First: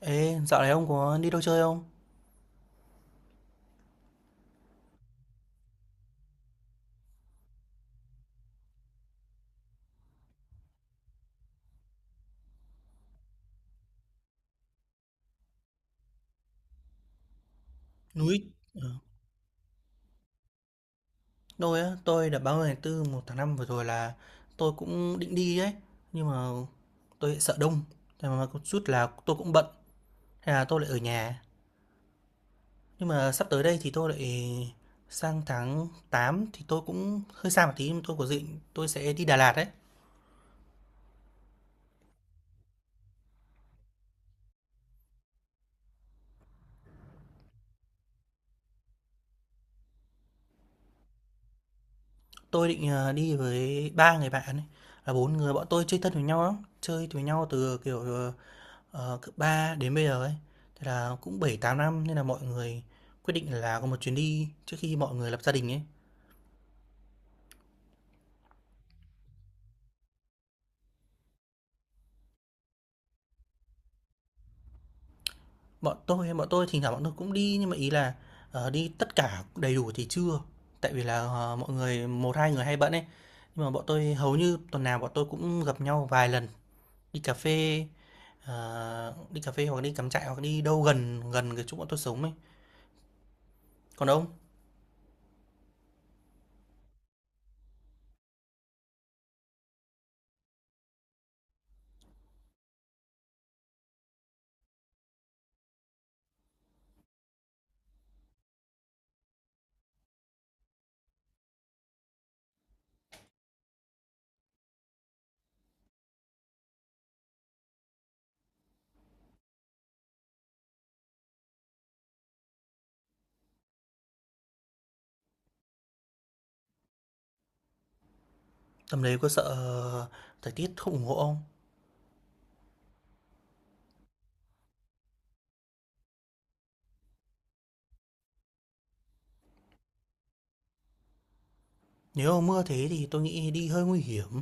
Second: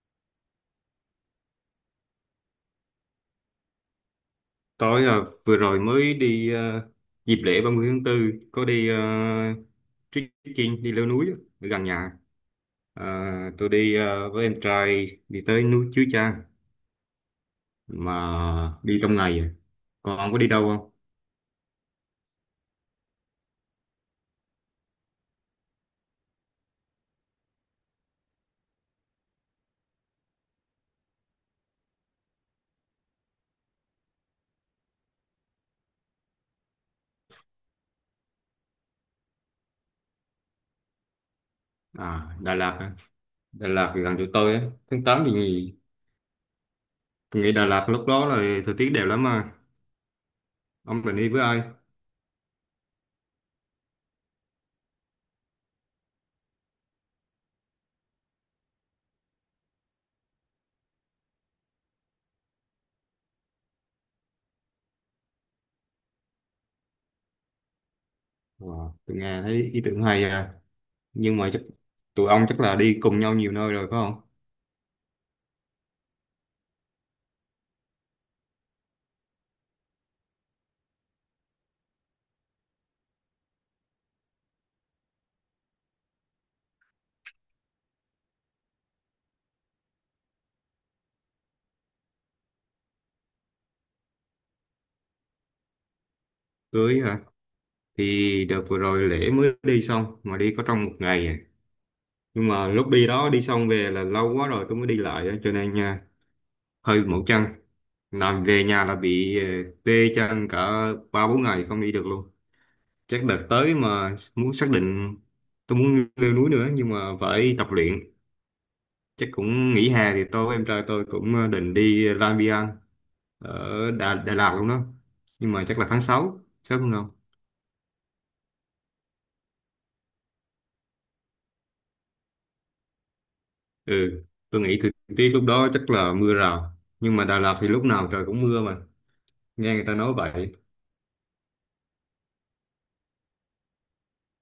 Ê, dạo này ông có đi đâu chơi không? Tôi à, vừa rồi mới đi à, dịp lễ ba mươi tháng 4 có đi trekking đi leo núi á, ở gần nhà. À, tôi đi à, với em trai đi tới núi Chúa Cha Núi. mà Ờ, đi trong ngày. À. Còn ông có đi đâu không? Tôi á, tôi đợt 30 tháng tư một tháng 5 vừa rồi là tôi cũng định đi ấy. Nhưng mà tôi lại sợ đông. Thế mà có chút là tôi cũng bận. Thế là tôi lại ở nhà. Nhưng mà sắp tới đây thì tôi lại sang tháng 8 thì tôi cũng hơi xa một tí. Nhưng tôi có định tôi sẽ đi Đà Lạt ấy. À, Đà Lạt. Á. Đà Lạt thì gần chỗ tôi á. Tháng 8 thì nghỉ, tôi nghĩ Đà Lạt lúc đó là thời tiết đẹp lắm mà. Ông định đi với ai? Tôi định đi với ba người bạn ấy. Là bốn người bọn tôi chơi thân với nhau lắm. Chơi với nhau từ kiểu cấp 3 đến bây giờ ấy, thì là cũng bảy tám năm nên là mọi người quyết định là có một chuyến đi trước khi mọi người lập gia đình ấy. Wow, tôi nghe thấy ý tưởng hay à. Nhưng mà chắc tụi ông chắc là đi cùng nhau nhiều nơi rồi phải không? Bọn tôi thỉnh thoảng bọn tôi cũng đi nhưng mà ý là, đi tất cả đầy đủ thì chưa, tại vì là, mọi người một hai người hay bận ấy. Nhưng mà bọn tôi hầu như tuần nào bọn tôi cũng gặp nhau vài lần, đi cà phê, đi cà phê hoặc đi cắm trại hoặc đi đâu gần gần cái chỗ bọn tôi sống ấy. Còn ông, Cưới hả? Thì đợt vừa rồi lễ mới đi xong mà đi có trong một ngày à. Nhưng mà lúc đi đó đi xong về là lâu quá rồi tôi mới đi lại á, cho nên nha hơi mỏi chân, làm về nhà là bị tê chân cả ba bốn ngày không đi được luôn. Chắc đợt tới mà muốn xác định tôi muốn leo núi nữa nhưng mà phải tập luyện, chắc cũng nghỉ hè thì tôi với em trai tôi cũng định đi Lang Biang ở Đà Lạt luôn đó, nhưng mà chắc là tháng 6 sớm hơn không. tầm đấy có sợ thời tiết không ủng hộ không? Ừ, tôi nghĩ thời tiết lúc đó chắc là mưa rào. Nhưng mà Đà Lạt thì lúc nào trời cũng mưa mà. Nghe người ta nói vậy. Nếu mà mưa thế thì tôi nghĩ đi hơi nguy hiểm.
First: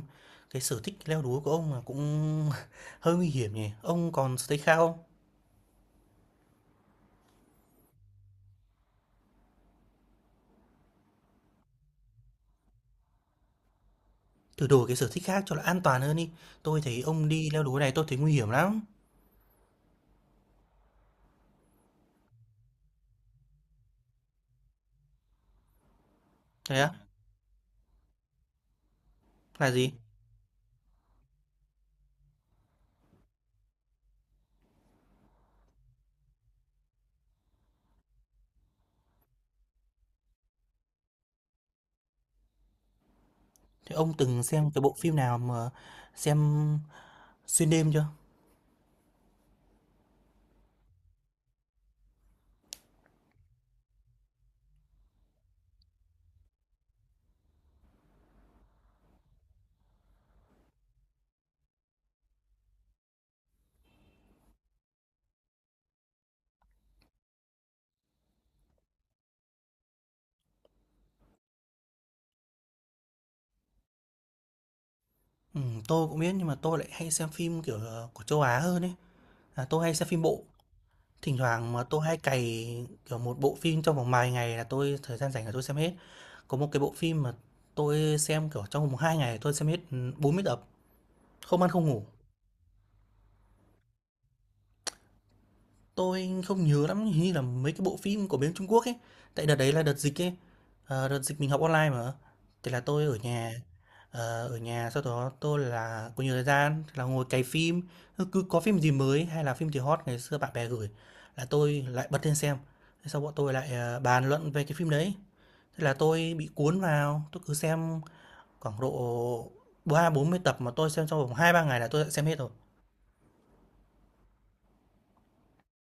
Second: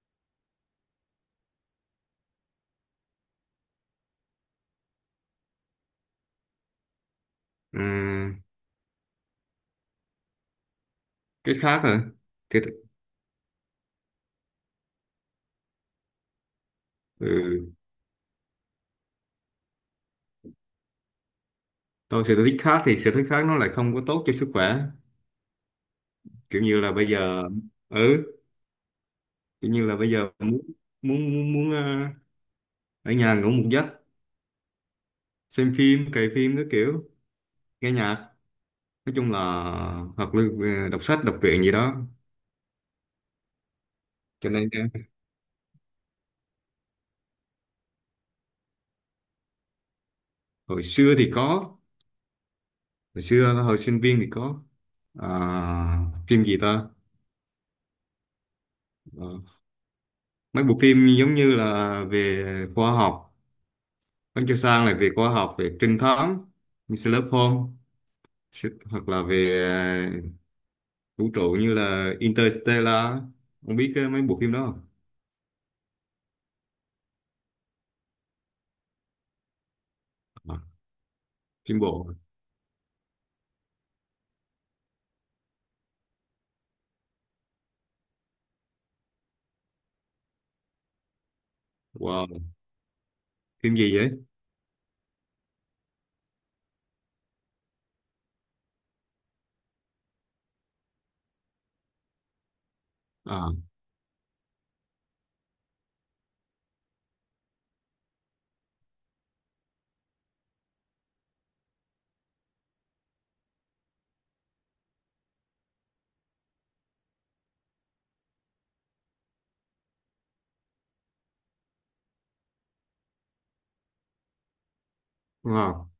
Cái sở thích leo núi của ông là cũng hơi nguy hiểm nhỉ. Ông còn sở thích khác không? Ừm, cái khác hả? Cái, th- Thử đổi cái sở thích khác cho nó an toàn hơn đi. Tôi thấy ông đi leo ừ, núi này tôi thấy nguy hiểm lắm. tôi sở thích khác thì sở thích khác nó lại không có tốt cho sức khỏe. Kiểu Thế như á? là bây giờ... Ừ, Là kiểu như gì? là bây giờ muốn ở nhà ngủ một giấc, xem phim, cày phim cái kiểu, nghe nhạc. Nói chung là hoặc là đọc sách, đọc truyện gì đó. Thế ông từng Cho nên xem cái bộ phim nào mà xem xuyên đêm chưa? hồi xưa thì có, hồi sinh viên thì có. À, phim gì ta. Ờ, mấy bộ phim giống như là về khoa học, Bánh Cho Sang là về khoa học, về trinh thám như Sherlock Holmes. Hoặc là về ờ, vũ trụ như là Interstellar, không biết cái mấy bộ phim đó không. Ừ, tôi cũng biết nhưng mà tôi lại hay xem phim kiểu của châu Á hơn ấy. À, tôi hay xem phim bộ. À, Thỉnh thoảng phim mà tôi bộ. hay cày, kiểu, một bộ phim trong vòng vài ngày là tôi thời gian rảnh là tôi xem hết. Có một cái bộ phim mà tôi xem, kiểu, trong vòng 2 ngày tôi xem hết, ừ, 40 tập, không ăn không ngủ. Wow, phim gì vậy? Tôi không nhớ lắm, hình như là mấy cái bộ phim của bên Trung Quốc ấy. Tại đợt đấy là đợt dịch ấy. Đợt dịch mình học online mà. Thì là tôi ở À. nhà. Ở nhà sau đó tôi là có nhiều thời gian thì là ngồi cày phim. Cứ có phim gì mới hay là phim gì hot ngày xưa bạn bè gửi là tôi lại bật lên xem. Thế sau bọn tôi lại bàn luận về cái phim đấy. Thế là tôi bị cuốn vào, tôi cứ xem khoảng độ ba bốn mươi tập mà tôi xem trong vòng 2-3 ngày là tôi đã xem hết rồi. Wow,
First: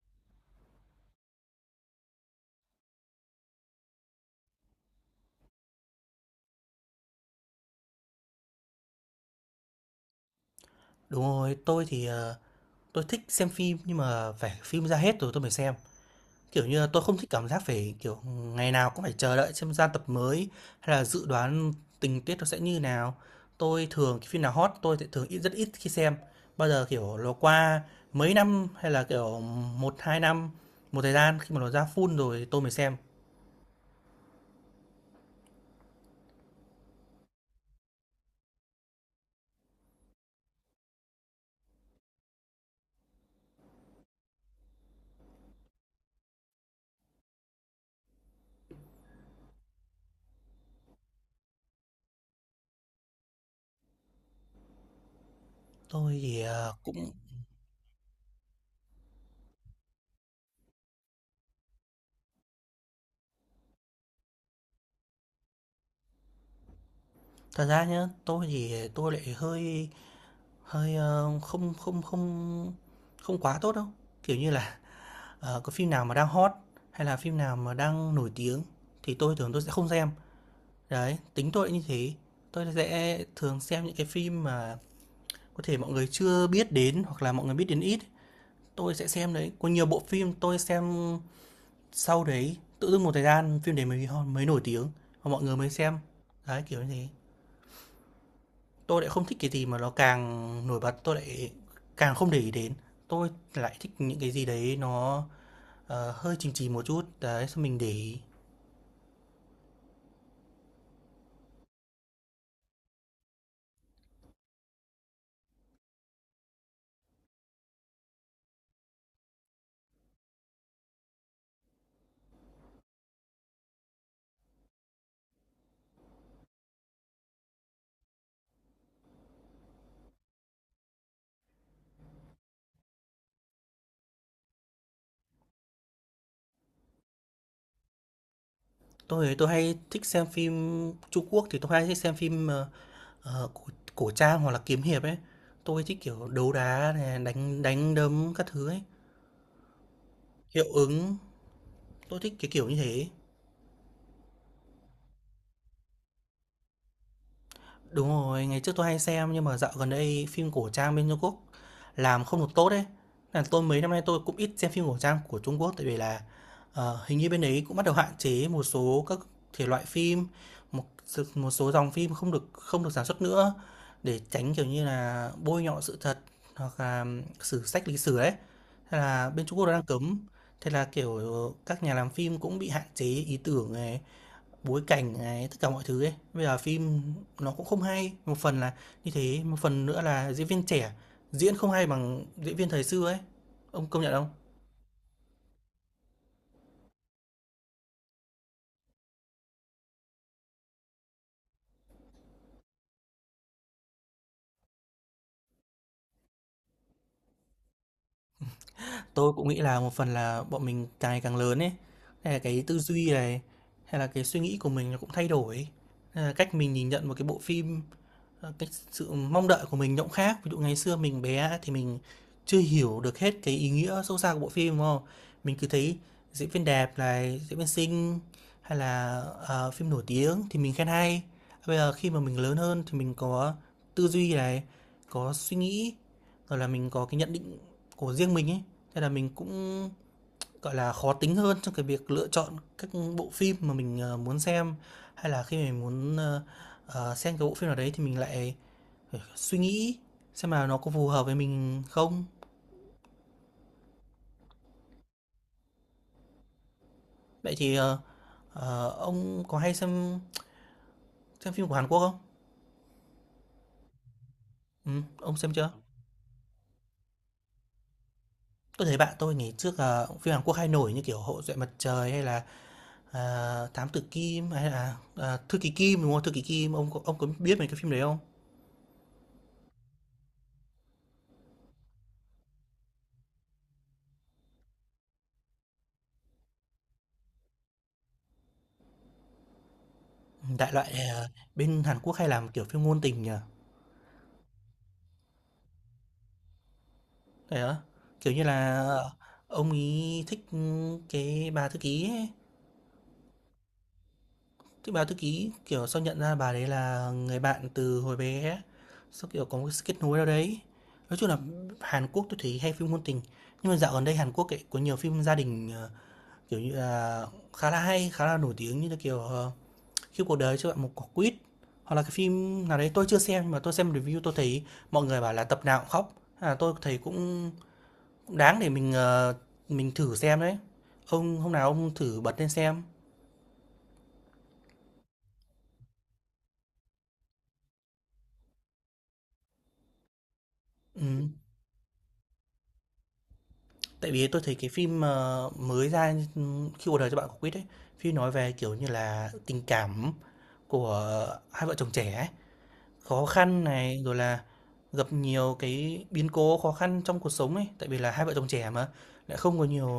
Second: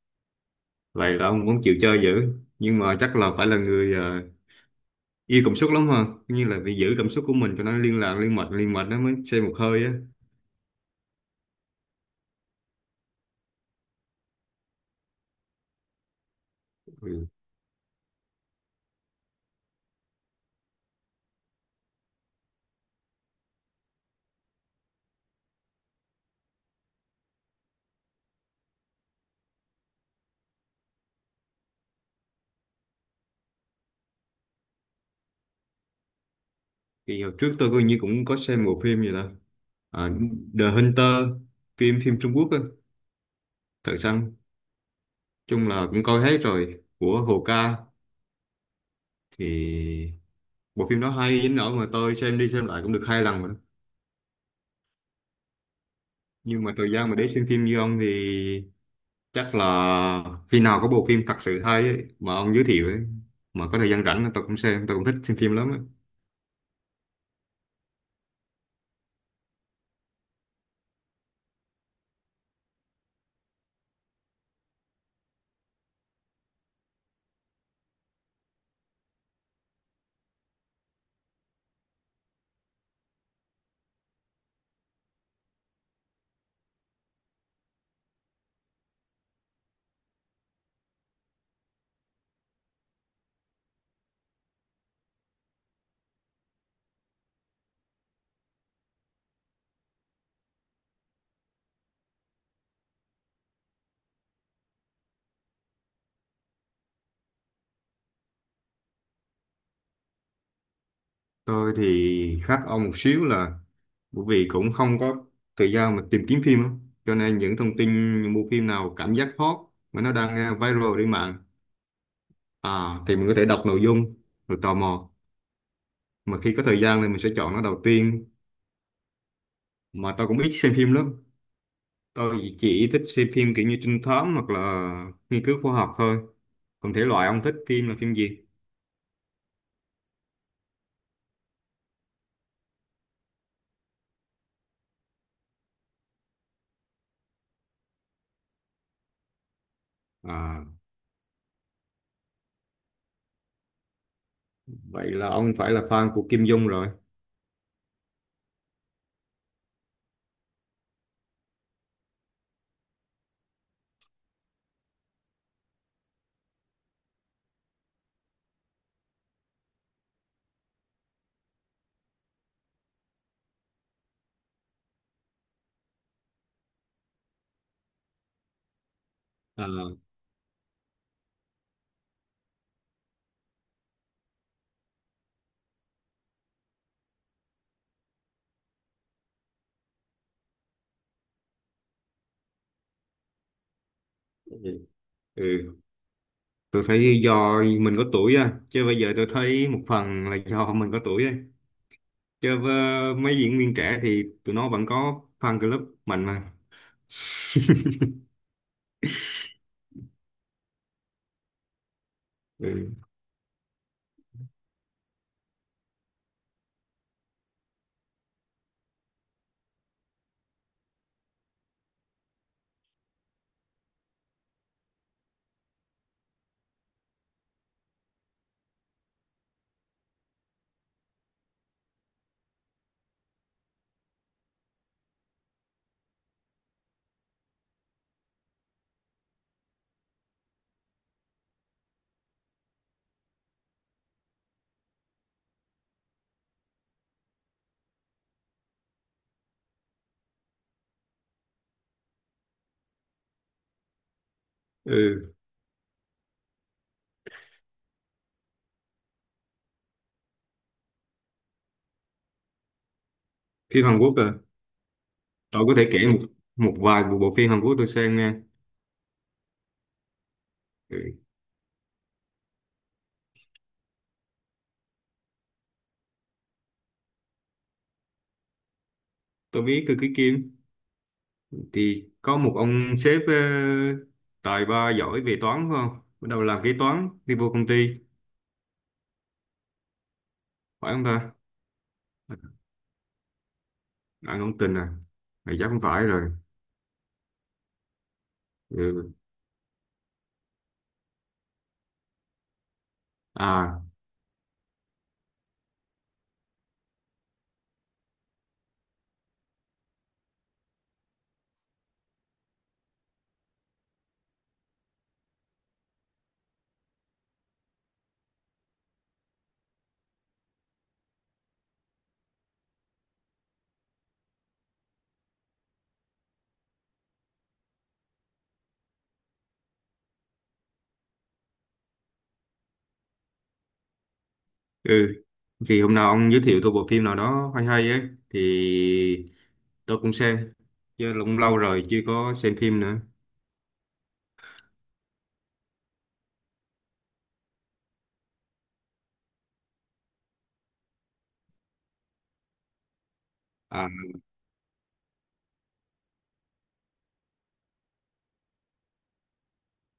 vậy là ông cũng chịu chơi dữ, nhưng mà chắc là phải là người yêu cảm xúc lắm ha, như là phải giữ cảm xúc của mình cho nó liên mạch nó mới xem một hơi á. Đúng rồi, tôi thích xem phim nhưng mà phải phim ra hết rồi tôi mới xem. Kiểu như là tôi không Ừ. thích cảm giác phải kiểu ngày nào cũng phải chờ đợi xem ra tập mới hay là dự đoán tình tiết nó sẽ như nào. Tôi thường cái phim nào hot tôi sẽ thường ít rất ít khi xem. Bao giờ kiểu nó qua mấy năm hay là kiểu một hai năm một thời gian khi mà nó ra full rồi tôi mới xem. Thì hồi trước tôi coi như cũng có xem bộ phim gì đó. À, The Hunter, phim phim Trung Quốc á, thật săn, chung là cũng coi hết rồi của Hồ Ca. Thì bộ phim đó hay đến nỗi mà tôi xem đi xem lại cũng được 2 lần rồi đó. Tôi thì Nhưng mà ờ, thời gian cũng mà để xem phim như ông thì chắc là khi nào có bộ phim thật sự hay ấy, mà ông giới thiệu ấy, mà có thời gian rảnh tôi cũng xem, tôi cũng thích xem phim lắm ấy. Thật ra nhá, tôi thì tôi lại hơi hơi, không không không không quá tốt đâu. Kiểu như là, có phim nào mà đang hot hay là phim nào mà đang nổi tiếng thì tôi thường tôi sẽ không xem. Đấy, tính tôi như thế. Tôi sẽ thường xem những cái phim mà có thể mọi người chưa biết đến hoặc là mọi người biết đến ít, tôi sẽ xem đấy. Có nhiều bộ phim tôi xem sau đấy, tự dưng một thời gian phim đấy mới nổi tiếng và mọi người mới xem. Đấy, kiểu như thế. Tôi lại không thích cái gì mà nó càng nổi bật, tôi lại càng không để ý đến. Tôi lại thích những cái gì đấy nó, hơi chìm chìm một chút, đấy, xong mình để ý. Tôi thì khác ông một xíu là bởi vì cũng không có thời gian mà tìm kiếm phim á. Cho nên những thông tin những bộ phim nào cảm giác hot mà nó đang à, viral trên mạng à, thì mình có thể đọc nội dung rồi tò mò, mà khi có thời gian thì mình sẽ chọn nó đầu tiên. Mà tôi cũng ít xem phim lắm, tôi chỉ thích xem phim kiểu như trinh thám hoặc là nghiên cứu khoa học thôi. Còn thể loại ông thích phim là phim gì? Tôi hay thích xem phim Trung Quốc thì tôi hay thích xem phim, cổ cổ trang hoặc là kiếm hiệp ấy. Tôi thích kiểu đấu đá này, đánh đánh đấm các thứ ấy, À, hiệu ứng, tôi thích cái kiểu như thế. vậy là ông phải là fan của Kim Dung rồi. Đúng rồi, ngày trước tôi hay xem nhưng mà dạo gần đây phim cổ trang bên Trung Quốc làm không được tốt đấy là tôi mấy năm nay tôi cũng ít xem phim cổ trang của Trung Quốc tại vì là hình như bên đấy cũng bắt đầu hạn chế một số các thể loại phim, một số dòng phim không được sản xuất nữa để tránh kiểu như là bôi nhọ sự thật hoặc là sử sách lịch sử đấy. Thế là bên Trung Quốc À, nó đang cấm. Thế là kiểu các nhà làm phim cũng bị hạn chế ý tưởng này, bối cảnh này, tất cả mọi thứ ấy. Bây giờ phim nó cũng không hay, một phần là như thế, một phần nữa là diễn viên trẻ diễn không hay bằng diễn viên thời xưa ấy. Ông công nhận không? ừ. Tôi thấy do mình có tuổi á, chứ bây giờ tôi thấy một phần là do mình có tuổi á, chơi với mấy diễn viên trẻ thì tụi nó vẫn có fan club mạnh mà. Tôi cũng nghĩ là một phần là bọn mình càng ngày càng lớn ấy, hay là cái tư Ừ. duy này, hay là cái suy nghĩ của mình nó cũng thay đổi ấy. Nên là cách mình nhìn nhận một cái bộ phim. Cái sự mong đợi của mình nó cũng khác. Ví dụ ngày xưa mình bé thì mình chưa hiểu được hết cái ý nghĩa sâu xa của bộ phim, đúng không? Mình cứ thấy diễn viên đẹp này, diễn viên xinh hay là, phim nổi tiếng thì mình khen hay. Bây giờ khi mà mình lớn hơn thì mình có tư duy này, có suy nghĩ, rồi là mình có cái nhận định của riêng mình ấy, thế là mình cũng gọi là, khó tính hơn trong cái việc lựa chọn các bộ phim mà mình, muốn xem, hay là khi mình muốn, xem cái bộ phim nào đấy thì mình lại phải suy nghĩ xem là nó có phù hợp với mình không. Ừ. Vậy thì, ông có hay xem phim của Hàn Quốc không? Phim Hàn Quốc à? Ông xem Tôi chưa? có thể kể một một vài bộ phim Hàn Quốc tôi xem nha. Tôi thấy bạn tôi ngày trước là phim Hàn Quốc hay nổi Ừ. như kiểu Hậu duệ mặt trời hay là, à, Thám tử Kim hay là, à, Thư ký Kim, đúng không? Thư ký Kim, ông có biết mấy cái phim đấy không? Tôi biết Cơ Ký Kim, thì có một ông sếp tài ba giỏi về toán phải không, bắt đầu làm kế toán đi vô công ty, Đại loại, phải không ta? bên Hàn Quốc hay làm, kiểu, phim ngôn tình nhỉ? Anh không tin à? Mày chắc không phải rồi. Thế á? Kiểu như là, Ừ. ông ấy thích, ừ, cái bà thư ký ấy, À. thích bà thư ký, kiểu, sau nhận ra bà đấy là người bạn từ hồi bé, sau kiểu, có một cái sự kết nối nào đấy. Nói chung là Hàn Quốc tôi thấy hay phim ngôn tình, nhưng mà dạo gần đây Hàn Quốc ấy có nhiều phim gia đình, kiểu như là, khá là hay, khá là nổi tiếng như là, kiểu, khi cuộc đời cho bạn một quả quýt hoặc là cái phim nào đấy tôi chưa xem nhưng mà tôi xem review tôi thấy mọi người bảo là tập nào cũng khóc. À tôi thấy cũng, đáng để mình mình thử xem đấy. Ông hôm nào ông thử bật lên xem. Ừ, thì hôm nào ông giới thiệu tôi bộ phim nào đó hay hay ấy thì tôi cũng xem chứ, Ừ. cũng lâu rồi chưa có xem phim nữa. Tại vì tôi thấy cái phim mới ra ừ, khi cuộc đời cho bạn quả quýt ấy phim nói về kiểu như là tình cảm của hai vợ chồng trẻ ấy. Khó khăn À, này, rồi là gặp nhiều cái biến cố khó khăn trong cuộc sống ấy, tại vì là hai vợ chồng trẻ mà, lại không có nhiều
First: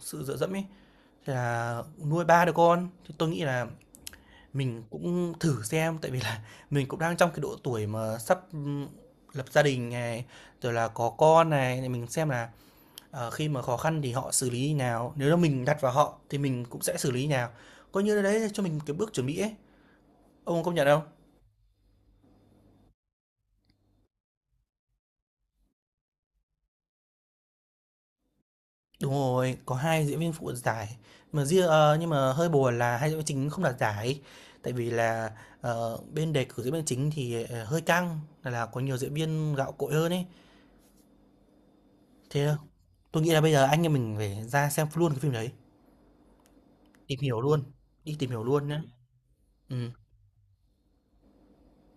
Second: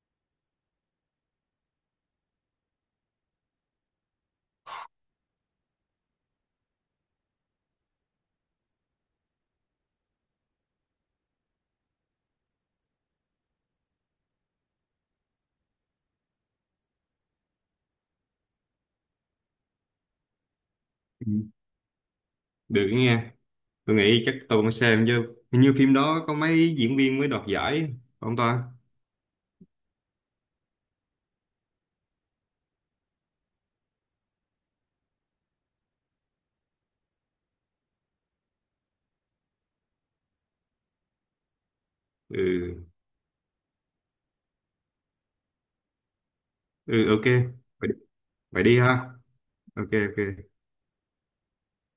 sự dựa dẫm ấy, thế là nuôi 3 đứa con. Thì tôi nghĩ là mình cũng thử xem, tại vì là mình cũng đang trong cái độ tuổi mà sắp, lập gia đình này, rồi là có con này, thì mình xem là, khi mà khó khăn thì họ xử lý như nào, nếu là mình đặt vào họ thì mình cũng sẽ xử lý như nào. Coi như là đấy cho mình cái bước chuẩn bị ấy, ông công nhận không? được nghe. Tôi nghĩ chắc tôi cũng xem chứ, hình như phim đó có mấy diễn viên mới đoạt giải, không ta? Đúng rồi, có 2 diễn viên phụ đoạt giải. Nhưng mà hơi buồn là hai diễn viên chính không đoạt giải. Tại vì là bên đề cử diễn viên chính thì hơi căng, là có nhiều diễn viên gạo cội hơn ấy. Thế Ừ. tôi nghĩ là bây giờ anh em mình phải ra xem luôn cái phim đấy, Ừ, tìm ok. hiểu luôn, Vậy, đi tìm hiểu vậy luôn đi nhá. ha. Ok, Ừ. ok.